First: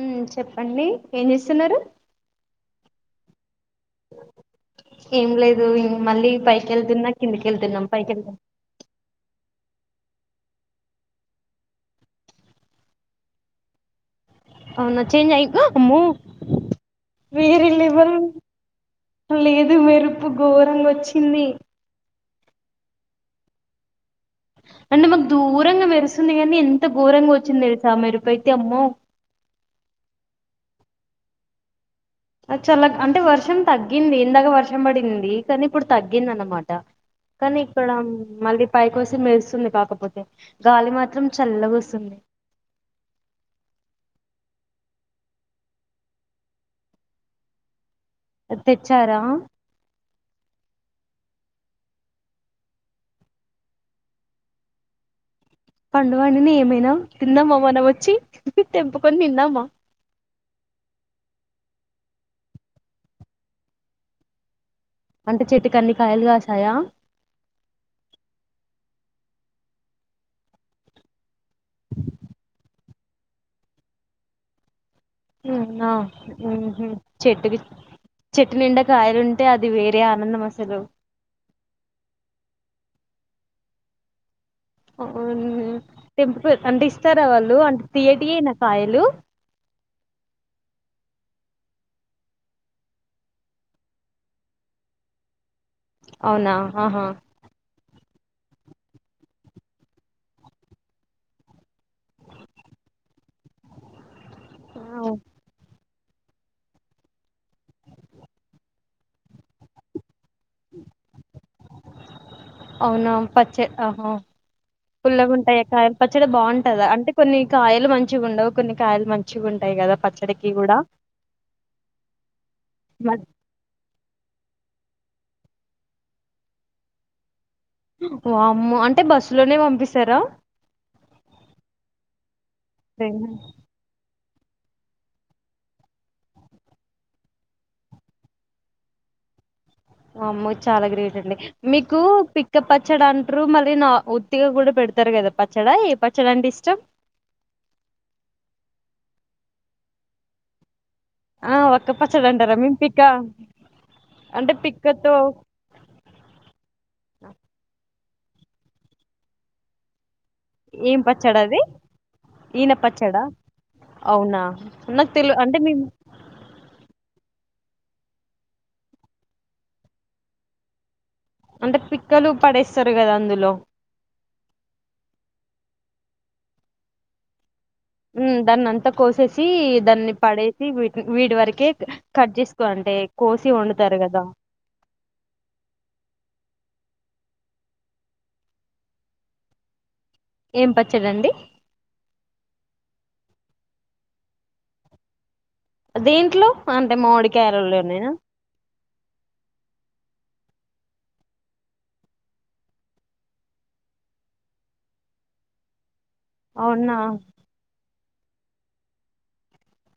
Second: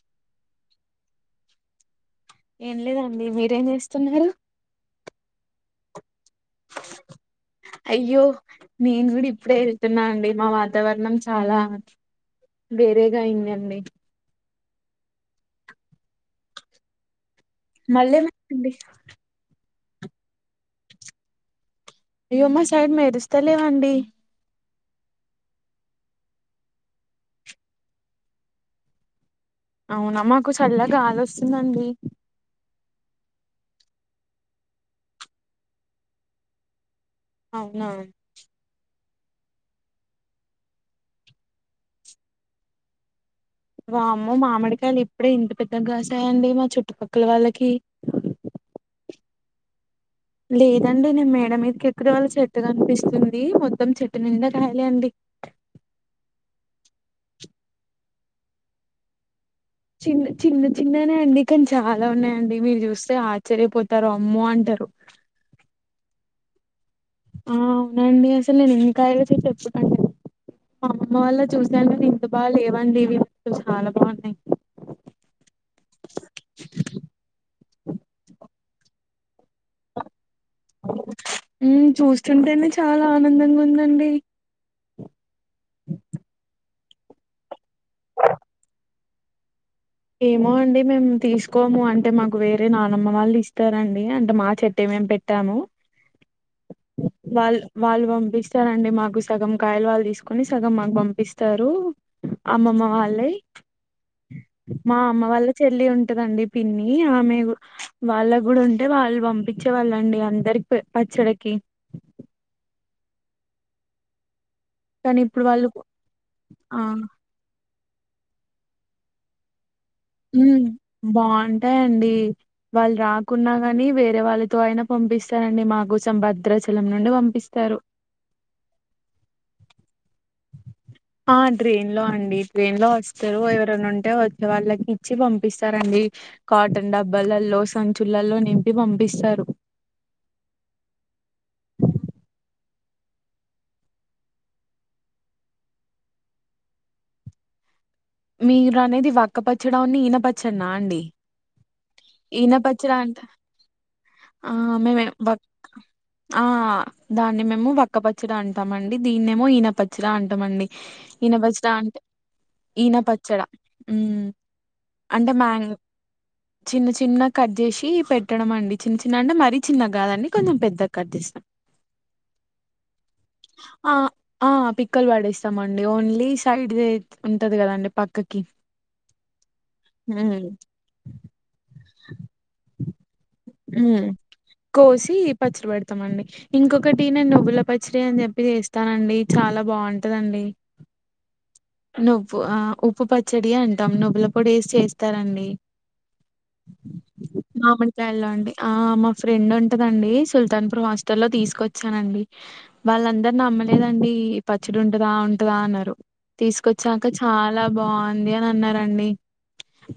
ఉమ్ చెప్పండి ఏం చేస్తున్నారు. ఏం లేదండి మీరేం చేస్తున్నారు. ఏం లేదు మళ్ళీ పైకి వెళ్తున్నా కిందికి వెళ్తున్నాం పైకి అయ్యో వెళ్తాం నేను కూడా ఇప్పుడే వెళ్తున్నా అండి మా వాతావరణం చాలా వేరేగా అయిందండి. అవున చేంజ్ గా అ అమో మళ్ళ ఏమైందండీ. లేదు మెరుపు ఘోరంగ వచ్చింది. అయ్యో మా సైడ్ మెరుస్తాలేవండి. అంటే మాకు దూరంగా మెరుస్తుంది కానీ ఎంత ఘోరంగా వచ్చింది తెలుసా మెరుపైతె అమ్మో అవునా మాకు సల్లాగలి వస్తుందండి చల్ల అంటే వర్షం తగ్గింది ఇందాక వర్షం పడింది కానీ ఇప్పుడు తగ్గింది అన్నమాట. కానీ అవునా ఇక్కడ మళ్ళీ పయ.. కోసి మెరుస్తుంది కాకపోతే గాలి మాత్రం చల్లగా వస్తుంది. వామ్మో మామిడికాయలు ఇప్పుడే ఇంత పెద్ద కాసాయండి మా చుట్టుపక్కల వాళ్ళకి తెచ్చారా లేదండి నేను మేడ మీదకి ఎక్కుడ వాళ్ళ చెట్టు కనిపిస్తుంది. మొత్తం చెట్టు నిండా కాయలే అండి. పండువాండిని ఏమైనా తిందమా మనం వచ్చి తెంపుకొని తిన్నామా!? చిన్న చిన్న చిన్ననే అండి కానీ చాలా ఉన్నాయండి మీరు చూస్తే ఆశ్చర్యపోతారు అమ్మో అంటరు. అంటే చెట్టుకి అన్ని కాయలు కాసాయా!? ఆ అవునండి అసలు నేను ఎన్ని కాయలో చెప్పనండి మా అమ్మ వాళ్ళ చూసి ది ఇంత బాగా లేవండి ఇవి చాలా బావున్నాయి. ఆ చెట్టుకి చెట్టు నిండా కాయలుంటే అది వేరే ఆనందం అసలు హ్మ్ చూస్తుంటేనే చాలా ఆనందంగా ఉందండి. టెంపుల్ అంటే ఇస్ ఇస్తారా వాళ్ళు అంత తియ్యటియేనా కాయలు. ఏమో అండి మేము తీసుకోము అంటే మాకు వేరే నానమ్మ వాళ్ళు ఇస్తారండి అంటే మా చెట్టే మేము పెట్టాము అవునా ఆహా ఇస్తారండి మాకు సగం కాయలు వాళ్ళు తీసుకుని సగం మాకు పంపిస్తారు అమ్మమ్మ వాళ్ళే మా అమ్మ వాళ్ళ చెల్లి ఉం ఉంటదండి పిన్ని ఆమె వాళ్ళకి కూడా ఉంటే వాళ్ళు పంపించేవాళ్ళండి అం దరిపు పచ్చడికి అవునా పచ్చే ఆహ కానీ పుల్లగ ఇప్పుడు ఉంటాయా వాళ్ళు కాయలు పచ్చడి ఆ బాగుంటదా అంటే కొన్ని కాయలు మంచి మంచిగాఉండవు కొన్ని కాయలు మంచిగా ఉంటాయి కదా పచ్చడికి హ్మ్ కూడా బావుంటాయండి వాళ్ళు రాకున్నా గాని వేరే వాళ్ళతో అయినా పంపిస్తారండి మా కోసం భద్రాచలం నుండి పంపిస్ వామ్మో అంటే బస్సులోనే పంపిస్తారా ఆ డ్రైన్ లో అండి డ్రైన్ లో వస్తారు ఎవరైన వుం ఉంటే వాళ్ళకి ఇచ్చి పంపిస్తారండి కాటన్ డబ్బలలో సంచులలో నింపి పంపి ఇస్తారు వామ్మో చాలా గ్రేట్ అండి మీకు పిక్కప్ పచ్చడా అంటారు మళ్ళీ నా ఉత్తిగా కూడా పె పెడతారు కదా పచ్చడా ఎ పచ్చడి అంటే ఇష్టం మీరు అనేది వక్కపచ్చడా న ఈన పచ్చడనా అండి ఆ ఒక్క పచ్చడి ఈన అంటారా పచ్చడి మీపిక అంట ఆ మేమే వక్ ఆ దాన్ని మేము వక్ ఒక్క పచ్చడి అంటామండి దీన్నేమో ఈన పచ్చడ అంటామండి ఏం ఈన పచ్చడి అది పచ్చడ అంటే ఈన పచ్చడ అవునా నాకు అంటే తెలు మ్యాంగ్ మేము చిన్న చిన్నగా కట్ చేసి పెట్టడం అండి చిన్న చిన్న అంటే మరీ చిన్నగా కాదండి కొంచెం పెద్ద అంటే పిక్కలు పడేస్తారు కదా అందులో ఆ ఆ పిక్కలు పడేసి మండి ఓన్లీ సైడ్ దే దాన్ని అంతా కోసేసి దాన్ని ఉమ్ పడేసి వీ వీడి వరకే కట్ చేసుకో అంటే కోసి వండుతారు ఉమ్ కదా కోసి పచ్చడి పెడతామండి ఇంకొకటి నేను నవ్వుల పచ్చడి అని చెప్పి చేస్తానండి చాలా బాగుంట ఉంటదండి ఏం పచ్చడండి? నువ్వు ఆ ఉ ఉప్పు పచ్చడి అంటాం నువ్వులపొడి వేసి చేస్తారండి దీంట్లో అంటే మామిడికాయలలోనేనా మామిడికాయల్లో అండి ఆ మా ఫ్రెండ్ ఉంటదండి సుల్తాన్ పూర్ హాస్టల్ లో తీసుకొచ్చానండి వాళ్ళందరు నమ్మలేదండి ఈ పచ్చడి ఉంటదా ఉంటదా అన్నారు తీసుకొచ్చాక అవునా చాలా బావు అని అన్నారండి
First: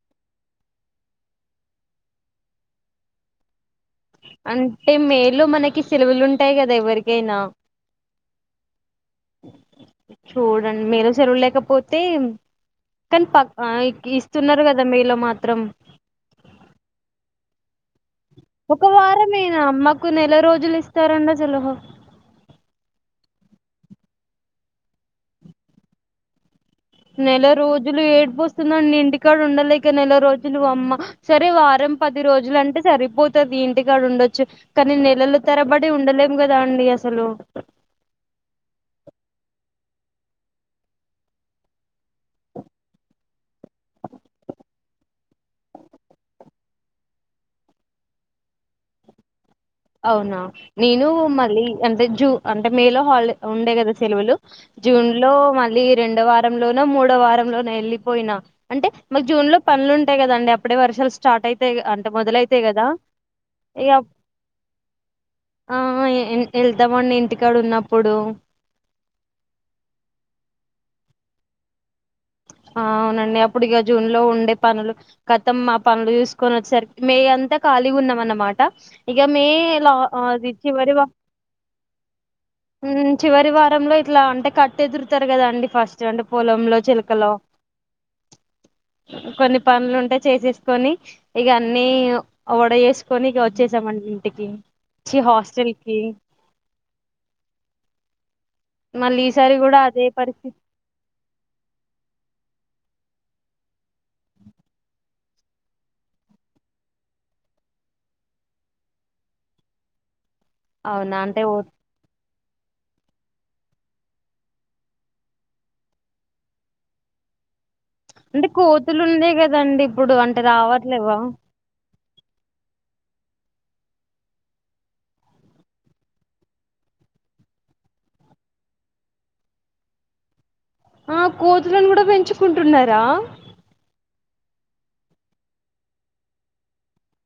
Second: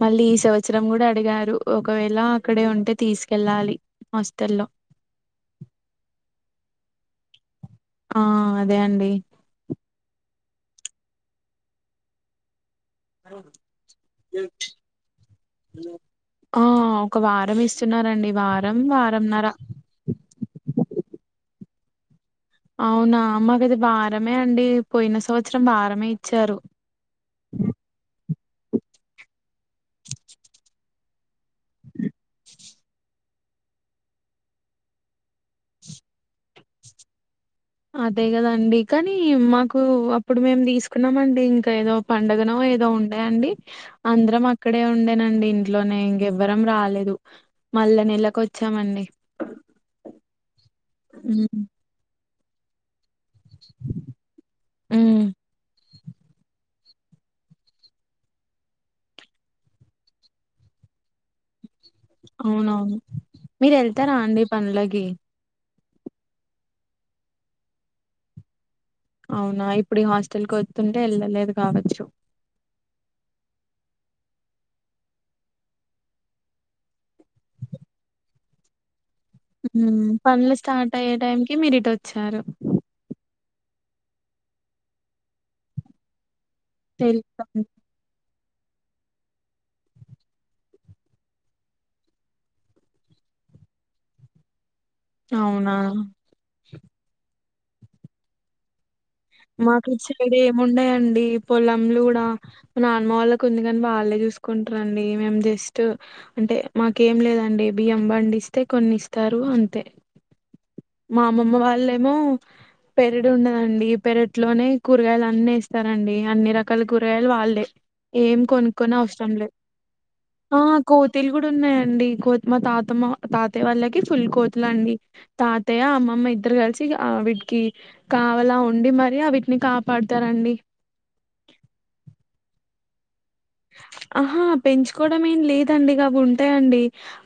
మళ్ళీ ఈ సంవత్సరం కూడా అడిగారు రు ఒకవేళ అక్కడే ఉంటే తీసుకెళ్ళాలి హాస్టల్లో అంటే మేలో మనకి శెలవులు ఉంటాయి కదా ఎవరికైనా ఆ అదే అండి చూడండి మేలో శెలవు లేకపోతే కానీ పక్క ఇస్తున్నారు కదా మేలో మాత్రం ఆ ఒక వారం ఇస్తున్నారండి వారం ఒక వారంన్నర వారమేనా మాకు నెల రోజులు ఇస్తారండి శెలవు అవునా మాకైతే వారమే అండి పోయిన సంవత్సరం వారమే ఇచ్చారు నెల ఇక నెల రోజులు అమ్మ సరే వారం పది రోజులు అంటే సరిపో ది ఇంటికాడ ఉండచ్చు కానీ నెలలు తరబడి ఉండలేం కదా అండి అసలు అదే కదండి కానీ మాకు అప్పుడు మేము తీసుకున్నామ అండి ఇంకా ఏదో పండుగను ఏదో ఉండయండి అందరం అక్కడ ఇడే ఉండేనండి ఇంట్లోనే ఇంకెవ్వరం రాలేదు మళ్ళ నెలకు వచ్చామండి అవునా నేను ఉమ్ మళ్ళీ అంటే జూ అంటే మేలో హాలిడే ఉండే కదా సెలవులు జూన్ ఉమ్, లో మళ్ళీ రెండో వారంలోనో మూడో వారంలోనో వెళ్ళలిపోయినా అంటే మాకు జూన్ లో పనులు ఉంటాయి కదండి అప్పుడే వర్ష్ స్టార్ట్ అయితయిగా అ అవునవును మీరు వెళ్తారా అండి పనులకి ఆ వెళ్తామండి ఇంటికాడ ఉన్నప్పుడు అవునా ఇప్పుడు హాస్టల్ కి వతుంటే వెళ్ళలేదు కావచ్చు అవునండి అప్పుడు ఇక జూన్ లో ఉండే పనులు కతం మా పనులు చూసుకొని వచ్చేసరికి మే అన్ త ఖాళీగా ఉన్నాం అన్నమాట ఇక మే లా ఉమ్ అది పనులు స్టార్ట్ చివరి అయ్యే ఉమ్ టైం కి మీరు ఇటు వచ్చారు చివరి ఆదివారంలో ఇట్లా అంటే కట్టు ఎదురుతారు కదా అండి ఫస్ట్ అంటే పొలంలో చిలకలో తెలుసా కొన్ని పనులు ఉంటే చేసేసుకొని ఇక అన్ని వడ చేసుకొని ఇక వచ్చేసామండి ఇంటికి చ్చి హాస్టల్ అవునా కి మళ్ళీ ఈసారి కూడా మాకు అదే చెడు పరిస్థితి ఏమున్నాయండి పొలం కూడా నాన్నమ్మ వాళ్ళకు ఉంది కాని వాళ్ళే చూసుకుంటారండి మేము జస్ట్ అంటే మాకేం లేదండి బియ్యం పండిస్తే కొన్ని ఇస్తారు అంతే అవునా మా అంటే అమ్మమ్మ వాళ్ళేమో అహ పెరడు ఉన్నదండి పెరట్లోనే కూరగాయలు అన్ని ఏస్తరండి అన్ని రకాల కూరగాయలు వాళ్ళే ఏం అంటే కొనుక్కొని కోతులు ఉండే అవసరం లేదు కదండి ఇప్పుడు అంటే ఆ రావట్లేవా కోతులు కూడా ఉన్నాయండి కో మా తాతమ్మ తాతయ్య వాళ్ళకి ఫుల్ కోతులండి తాతయ్య అమ్మమ్మ ఇద్దరు కలిసి వీటికి కావలా ఉండి మరి వీటిని కాపాడుతారండి రా అహ ఆహా పెంచుకోవడం ఏం లేదండి ఇక అవి ఉంటాయండి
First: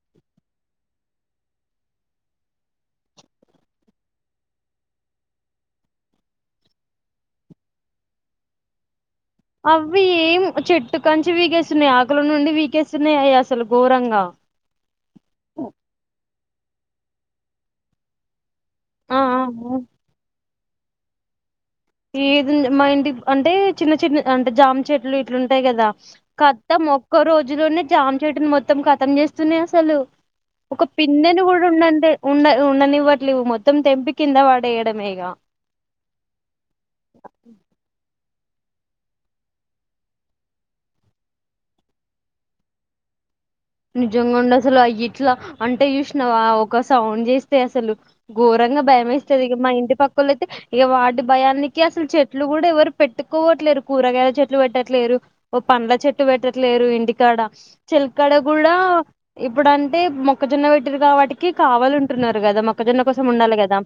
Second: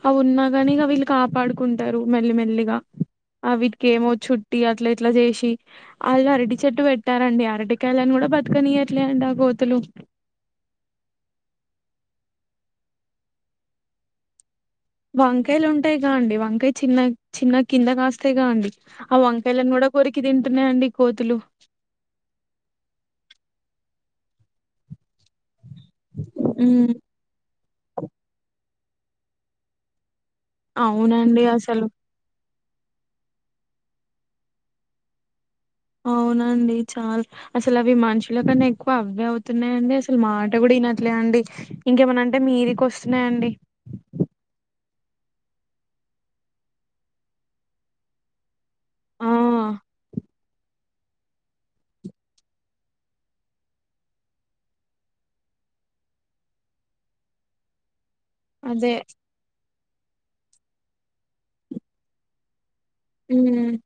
అవి ఉన్నా కాని ఇక వీళ్ళు కాపాడుకున్ టారు మల్లి మెల్లిగా ఆ వీటికి ఏమో చుట్టి అట్లా ఇట్లా చేసి వాళ్ళు అరటి చెట్టు పెట్టారండి అరటికాయలని కూడా ఆ బతకనీయ్యదు అండి అవి ఏం చెట్ ఇట్టు కంచి వీకేస్తున్నాయి ఆకుల నుండి వీకేస్తున్నాయి అసలు ఘోరంగా వంకాయలు ఉంటాయి కా అండి వంకాయ చిన్న చిన్న కింద కాస్తాయి కా అండి ఆ వంకాయలను ఆ కూడా కొరికి తింటున్నాయండి కోతులు ఏది మా ఇంటి అంటే చిన్న చిన్న అంటే జామ చెట్లు ఇట్లు తే కదా కత్తం ఉమ్, ఒక్క రోజులోనే జామ చెట్టుని మొత్తం కతం చేస్తున్నయి అసలు ఒకక అవునండి పిన్నను కూడా అసలు ఉన్నంతే ఉన్న ఉన్ననివ్వట్లేదు మొత్తం తెంపి కింద వాడేయడమేగా అవునండి చాల అసలు అవి మనిషి ఇట్ల కన్నా ఎక్కువ అవే అవుతున్నాయంండి అసలు మాట కూడా వినట్లే అండి ఇంకేమనంటే మీదికి వస్తున్నాయాండి అట్లా అంటే చూసిన ఒక సౌండ్ చేస్తయి అసలు ఘోరంగా భయ ఆ వేస్తది మా ఇంటి ప అయితే ఇక వాటి భయానికి అసలు చెట్లు కూడా ఎవరు పెట్టుకోవట్లేరు కూరగాయల చెట్లు పెట్టట్లేరు రు ఓ పండ్ల చెట్టు పెట్టట్లేరు ఇంటికాడ చెలక్కడ అదే ఇప్పుడు అంటే మొక్కజొన్న పెట్టిరు కాబటికి కావాలంటున్నారు కదా మ మొక్కజొన్న కోసం ఉండాలి హ్మ్ కదా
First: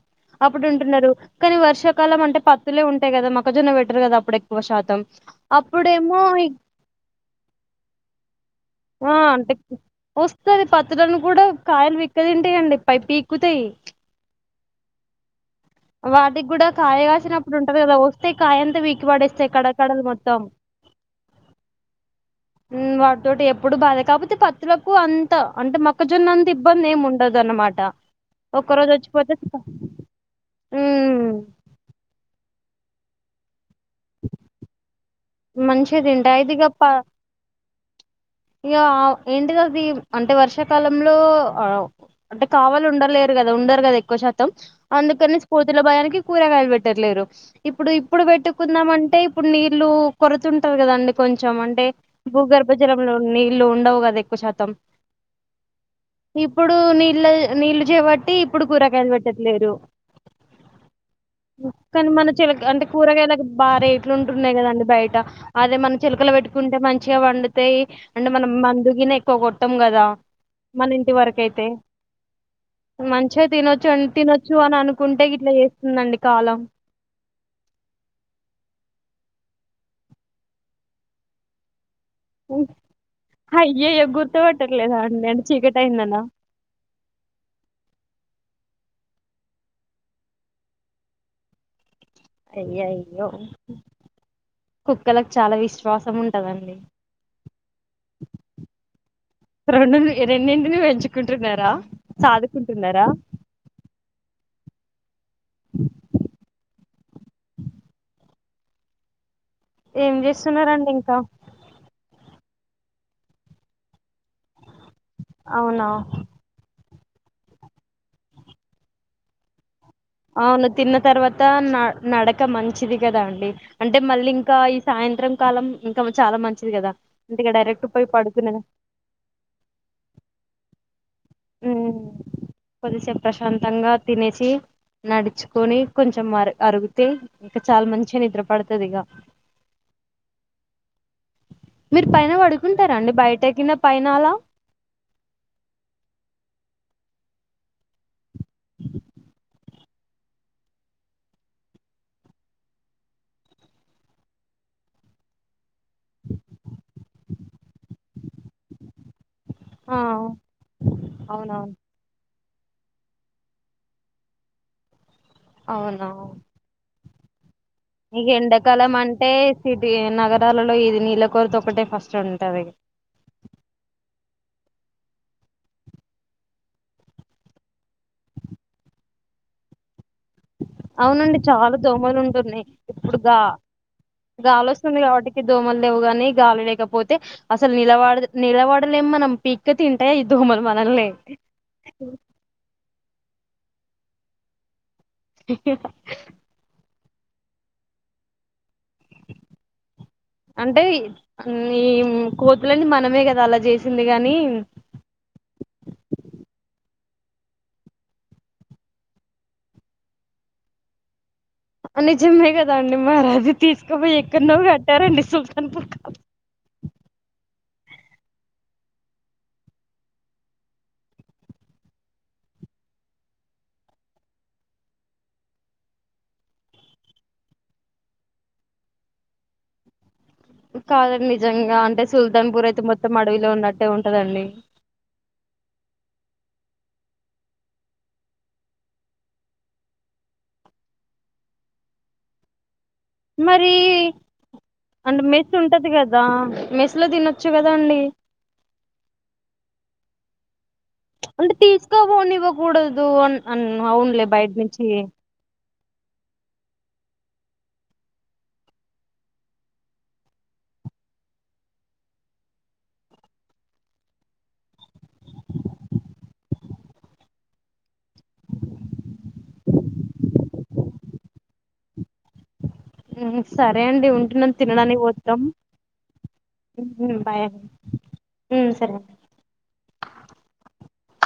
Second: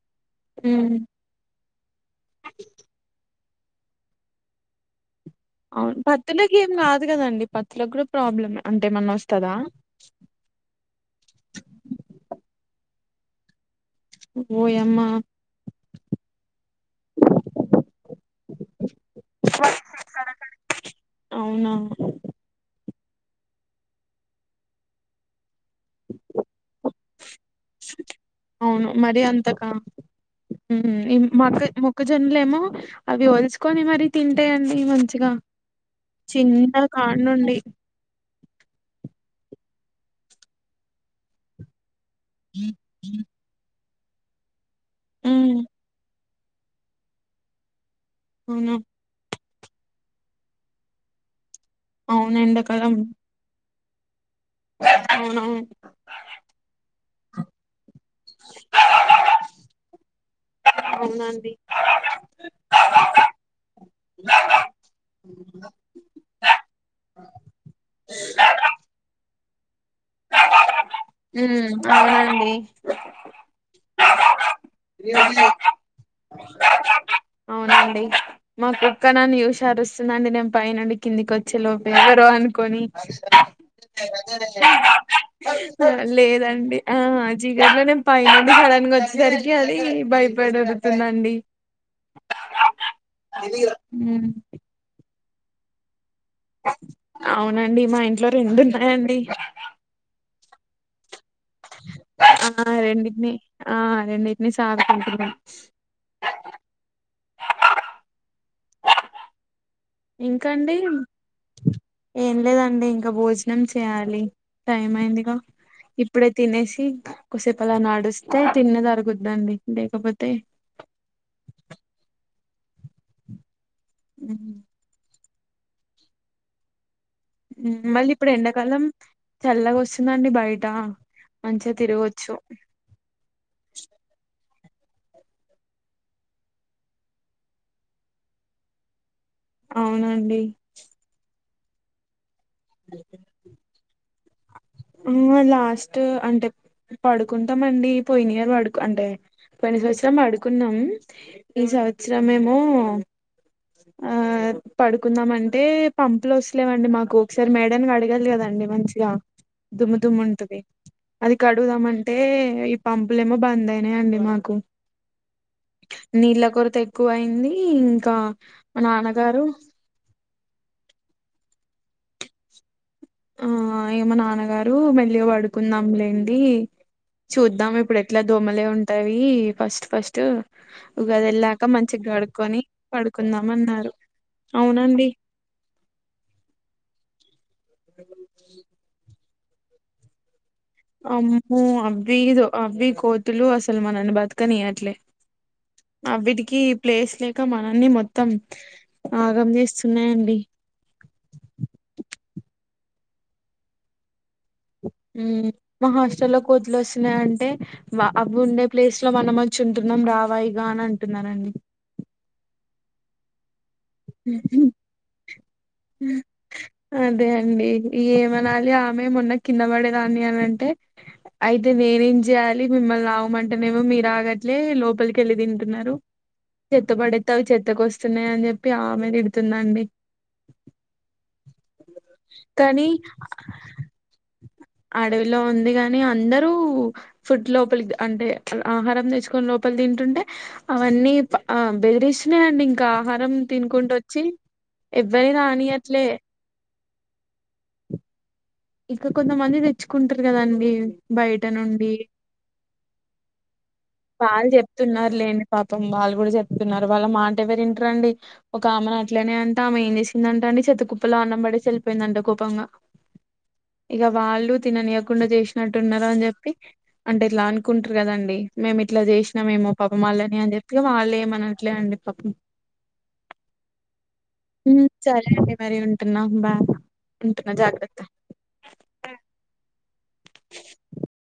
అప్పుడు హ్మ్ ఉంటున్నారు కానీ వర్షాకాలం అంటే పత్తులే ఉంటాయి కదా మ మొక్కజొన్న పెట్టరు కదా అప్పుడు ఎక్కువ శాతం అవును అప్పుడేమో ఇగ పత్తులకి ఏం కాదు కదండి పత్తులకి కూడా ప్రాబ్లమ్ అంటే ఆ ఏమన్నా అంటే వస్తాదా వస్తది పత్తులను కూడా కాయలు పీక్కతింటయండి పై పీకుతాయి ఓయమ్మా వాటికి కూడా కాయ కాసినప్పుడు ఉంటది కదా వస్తే కాయ అంతా పీకి పడేస్తాయి కడ కడలు మొత్తం అవు ఉమ్మ్ వాటితోటి ఎప్పుడు బాధే కాకపోతే పత్తులకు అంత అంటే మొక్కజొన్న అంత ఇబ్బంది ఏమి ఉండదు అన్నమాట ఒక్కరోజు వచ్చిపోతే ఉమ్మ్ ఈ ఉమ్, మొక్క మొక్కజొన్నలేమో అవి వల్చుకొని మరీ తింటాయండి మం చిగా మంచిగా తింటాయి అయితే ఇక చిన్న ప- కాడనుండి ఇగ ఏంటిదది అంటే వర్షాకాలంలో అంటే కావాలి ఉండలేరు కదా ఉండరు కదా ఎక్కువ శాతం అందుకని హ్మ్ కోతుల భయానికి కూరగాయలు పెట్టట్లేరు ఇప్పుడు ఇప్పుడు అవును పెట్టుకుందామంటే ఇ ప్పుడు నీళ్లు కొరతుంటదికదండి కొంచెం అంటే అవును ఎండాకాలం భూగర్భజలంలో నీళ్లు ఉండవు కదా ఎ క్కువ శాతం అవునవును ఇపుడు నీళ్ళె నీళ్ళు చేబట్టి ఇప్పుడు కూరగాయలు పెట్టట్లేరు అవునం కానీ మన చెలక అంటే కూరగాయలకి బాగా రేట్లు ఉంటున్నాయి కదండి బయట అదే మన చెలుకల పె పెట్టుకుంటే మంచిగా పండుతాయి అంటే మనం మందుగిన ఎక్కువ కొట్టం కదా మన ఇంటి వరకు అయితే హ్మ్ అవునండి మంచిగా తినొచ్చు తినొచ్చు అని అనుకుంటే గిట్లా చే స్తుందండి కాలం అవునాండి మాకుక్క నన్న చూసి అరుస్తుందండి నేను పై నుండి కిందికి వచ్చేలో ఎవరో అనుకొని అయ్యయ్యో గుర్తుపట్టట్లేదా అండి అంటే చీకటి ఆ అయిందనా లేదండి ఆ చీకట్లో నేను పైనుండి సడెన్ గ వచ్చేసరికి అది భయపడి ఓరుతుందండి అయ్యయ్యో కుక్కలకు చాలా విశ్వాసం ఉం టదండి అవునండి మా ఇంట్లో రెండు ఉన్నాయండి రొండున్నా రెండు పెంచుకుంటున్నారా ఆ సాదుకుంటున్నారా రెండింనాయ్ ఆ రెండిట్నేసి ఆడుకుంటున్నాయ్ ఏం ఇంకాండి చేస్తున్నారండి ఇంకా ఏం లేదండి ఇంకా భోజనం చేయాలి టైం అయిందిగా అవునా ఇప్పుడే తినేసి కొసేపలా నడుస్తే తిన్నది అరుగుద్దండి లేకపోతే అవును తిన్న తర్వాత న నడక మంచిది కదా అండి అంటే మళ్ళీ ఇంకా ఈ సాయంత్రం కాలం ఇంకా చాలా మంచిది కదా ఇంటికి ఉమ్మ్ డైరెక్ట్ పోయి మళ్ళీ ఇప్పుడు పడుకునేది ఎండాకాలం చల్లగా వస్తుందండి బయట మంచిగా ఉమ్మ్ తిరగొచ్చు కొద్దిసేపు ప్రశాంతంగా తినేసి నడుచుకొని కొంచెం అర్ అరుగితే ఇంకా చాలా మంచిగా నిద్రపడుతది ఇగ అవునండి మీరు పైన పడుకుంటారండి బయట గిన పైన అలా ఆహ లాస్ట్ అంటే పడుకుంటామండి పోయినియర్ పడు అంటే పోయిన సంవత్సరం పడుకున్నాం ఈ సంవత్సరమేమో ఆ పడుకుందామంటే పంపులు వస్తలేవండి మాకు ఒకసారి మేడని కడగాలి కదం డి మంచిగా దుమ్ము ఆ దుమ్ము ఉంటది అది అవునవును కడుగుదామంటే ఈ పంపులేమో బంద్ అయినయండి మాకు అవునా క్కువ అయింది ఇంకా నీకి మా ఎండాకాలం అంటే నాన్నగారు సిటీ నగ ట్టాలలో ఇది నీళ్ళ కొరిత ఒకటే ఫస్ట్ ఉంటది ఇగ ఆ ఏమో నాన్నగారు మెల్లిగా పడుకుందాంలేండి చూద్దాం ఇప్పుడు ఎట్లా దోమలే ఉంటాయి ఫస్ట్ ఫస్ట్ టు ఉగాది అవునండి వెళ్ళాక చాలా మంచిగా దోమలు గడుకొని పడుకుందాం అన్నారు గాలొస్తుంది అవునండి కాబట్టికి దోమలు లేవు గాని గాలి లేకపోతే అసలు నిలవడ నిలవడలేం మనం పీక్క తింటాయ్ అమ్మో అవ్వీదు అవ్వీ కోతులు అసలు మనల్ని బతకనియ్యట్లే అవిటికి ప్లేస్ లేక మనల్ని మొత్తం ఆగం చేస్తున్నాయండి అంటే అం ఈ కో తులను మనమే గదా అలా జేసింది గాని మ్ మా హష్టల్లో కోతులు వొస్ త్తన్నాయ్ అంటే అవి ఉండే ప్లేస్ లో మనం వచ్చి ఉంటున్నాం రావాఇగా అని అంటున్నారండి నిజమే గదా అండి మారది తీస్క బొయచ ఎక్కన్నొ బెట్టారండి సుల్తాన్ బుక్ అదే అండి ఏమనాలి ఆమె మొన్న కింద బడేదాన్ని అని అంటే అయితే నేనేం జేయాలి మిమ్మల్ని ఆగమంటేనేమో మీర్ ఆగట్లే లోపలికెళ్ళి దింటున్నారు చెత్త బడేత్తావ్ చెత్తకొస్తున్నాయి అని జెప్పి ఆమె దిడుతుందండి కాదండి నిజంగా అంటే సుల్తాన్ పూర్ అయితే కానీ మొత్తం అడవిలో ఉన్నట్టే ఉంటదండి అడవిలో ఉంది గాని అందరూ ఫుడ్ లోపలికి అంటే ఆహారం తెచ్చుకొని లోపలి దింటుంటే అవన్నీ ఆ బెదిరిస్తన్నాయ్ అండి ఇంకా ఆహారం మరి తినుకుంటూ వొచ్చి అంటే మెస్ ఉంటది కదా మెస్లో దినొచ్చు గదా అండి ఇక్క కొంతమంది తెచ్చుకుంటారు కదండి బయట అంటే నుండి తీసుకోపోనివ్వకూడదు అన్ అన్ అవునులే వాళ్ బయట నుంచి జెప్తున్నారు లేండి పాప పాపం వాళ్ళు కూడా చెప్తున్నారు వాళ్ళ మాట ఎవరుంటారుండి ఒక ఆమెను అట్లనే అంట ఆమె ఏం చేసిందంట అండి చెత్త కుప్పలా అన్నం బడేసి ఎల్పోయిందంట కోపంగా ఇక వాళ్ళు తిననియకుండా జేసినట్టు ఉన్నారు అని జెప్పి అంటే ఇట్లా అనుకుంటారు గదండి మేము ఇట్లా జేసినామేమొ పాపం వాళ్ళని అని జెప్పి వాళ్ళే ఏమనట్లే అండి పాపం సరే అండి ఉంటున్నాం ఉమ్ తినడానికి సరే పోతాం అండి మరి ఉంటున్నా బాయ్ ఉంటున్నా జాగ్రత్త ఉ సరే [inaudible]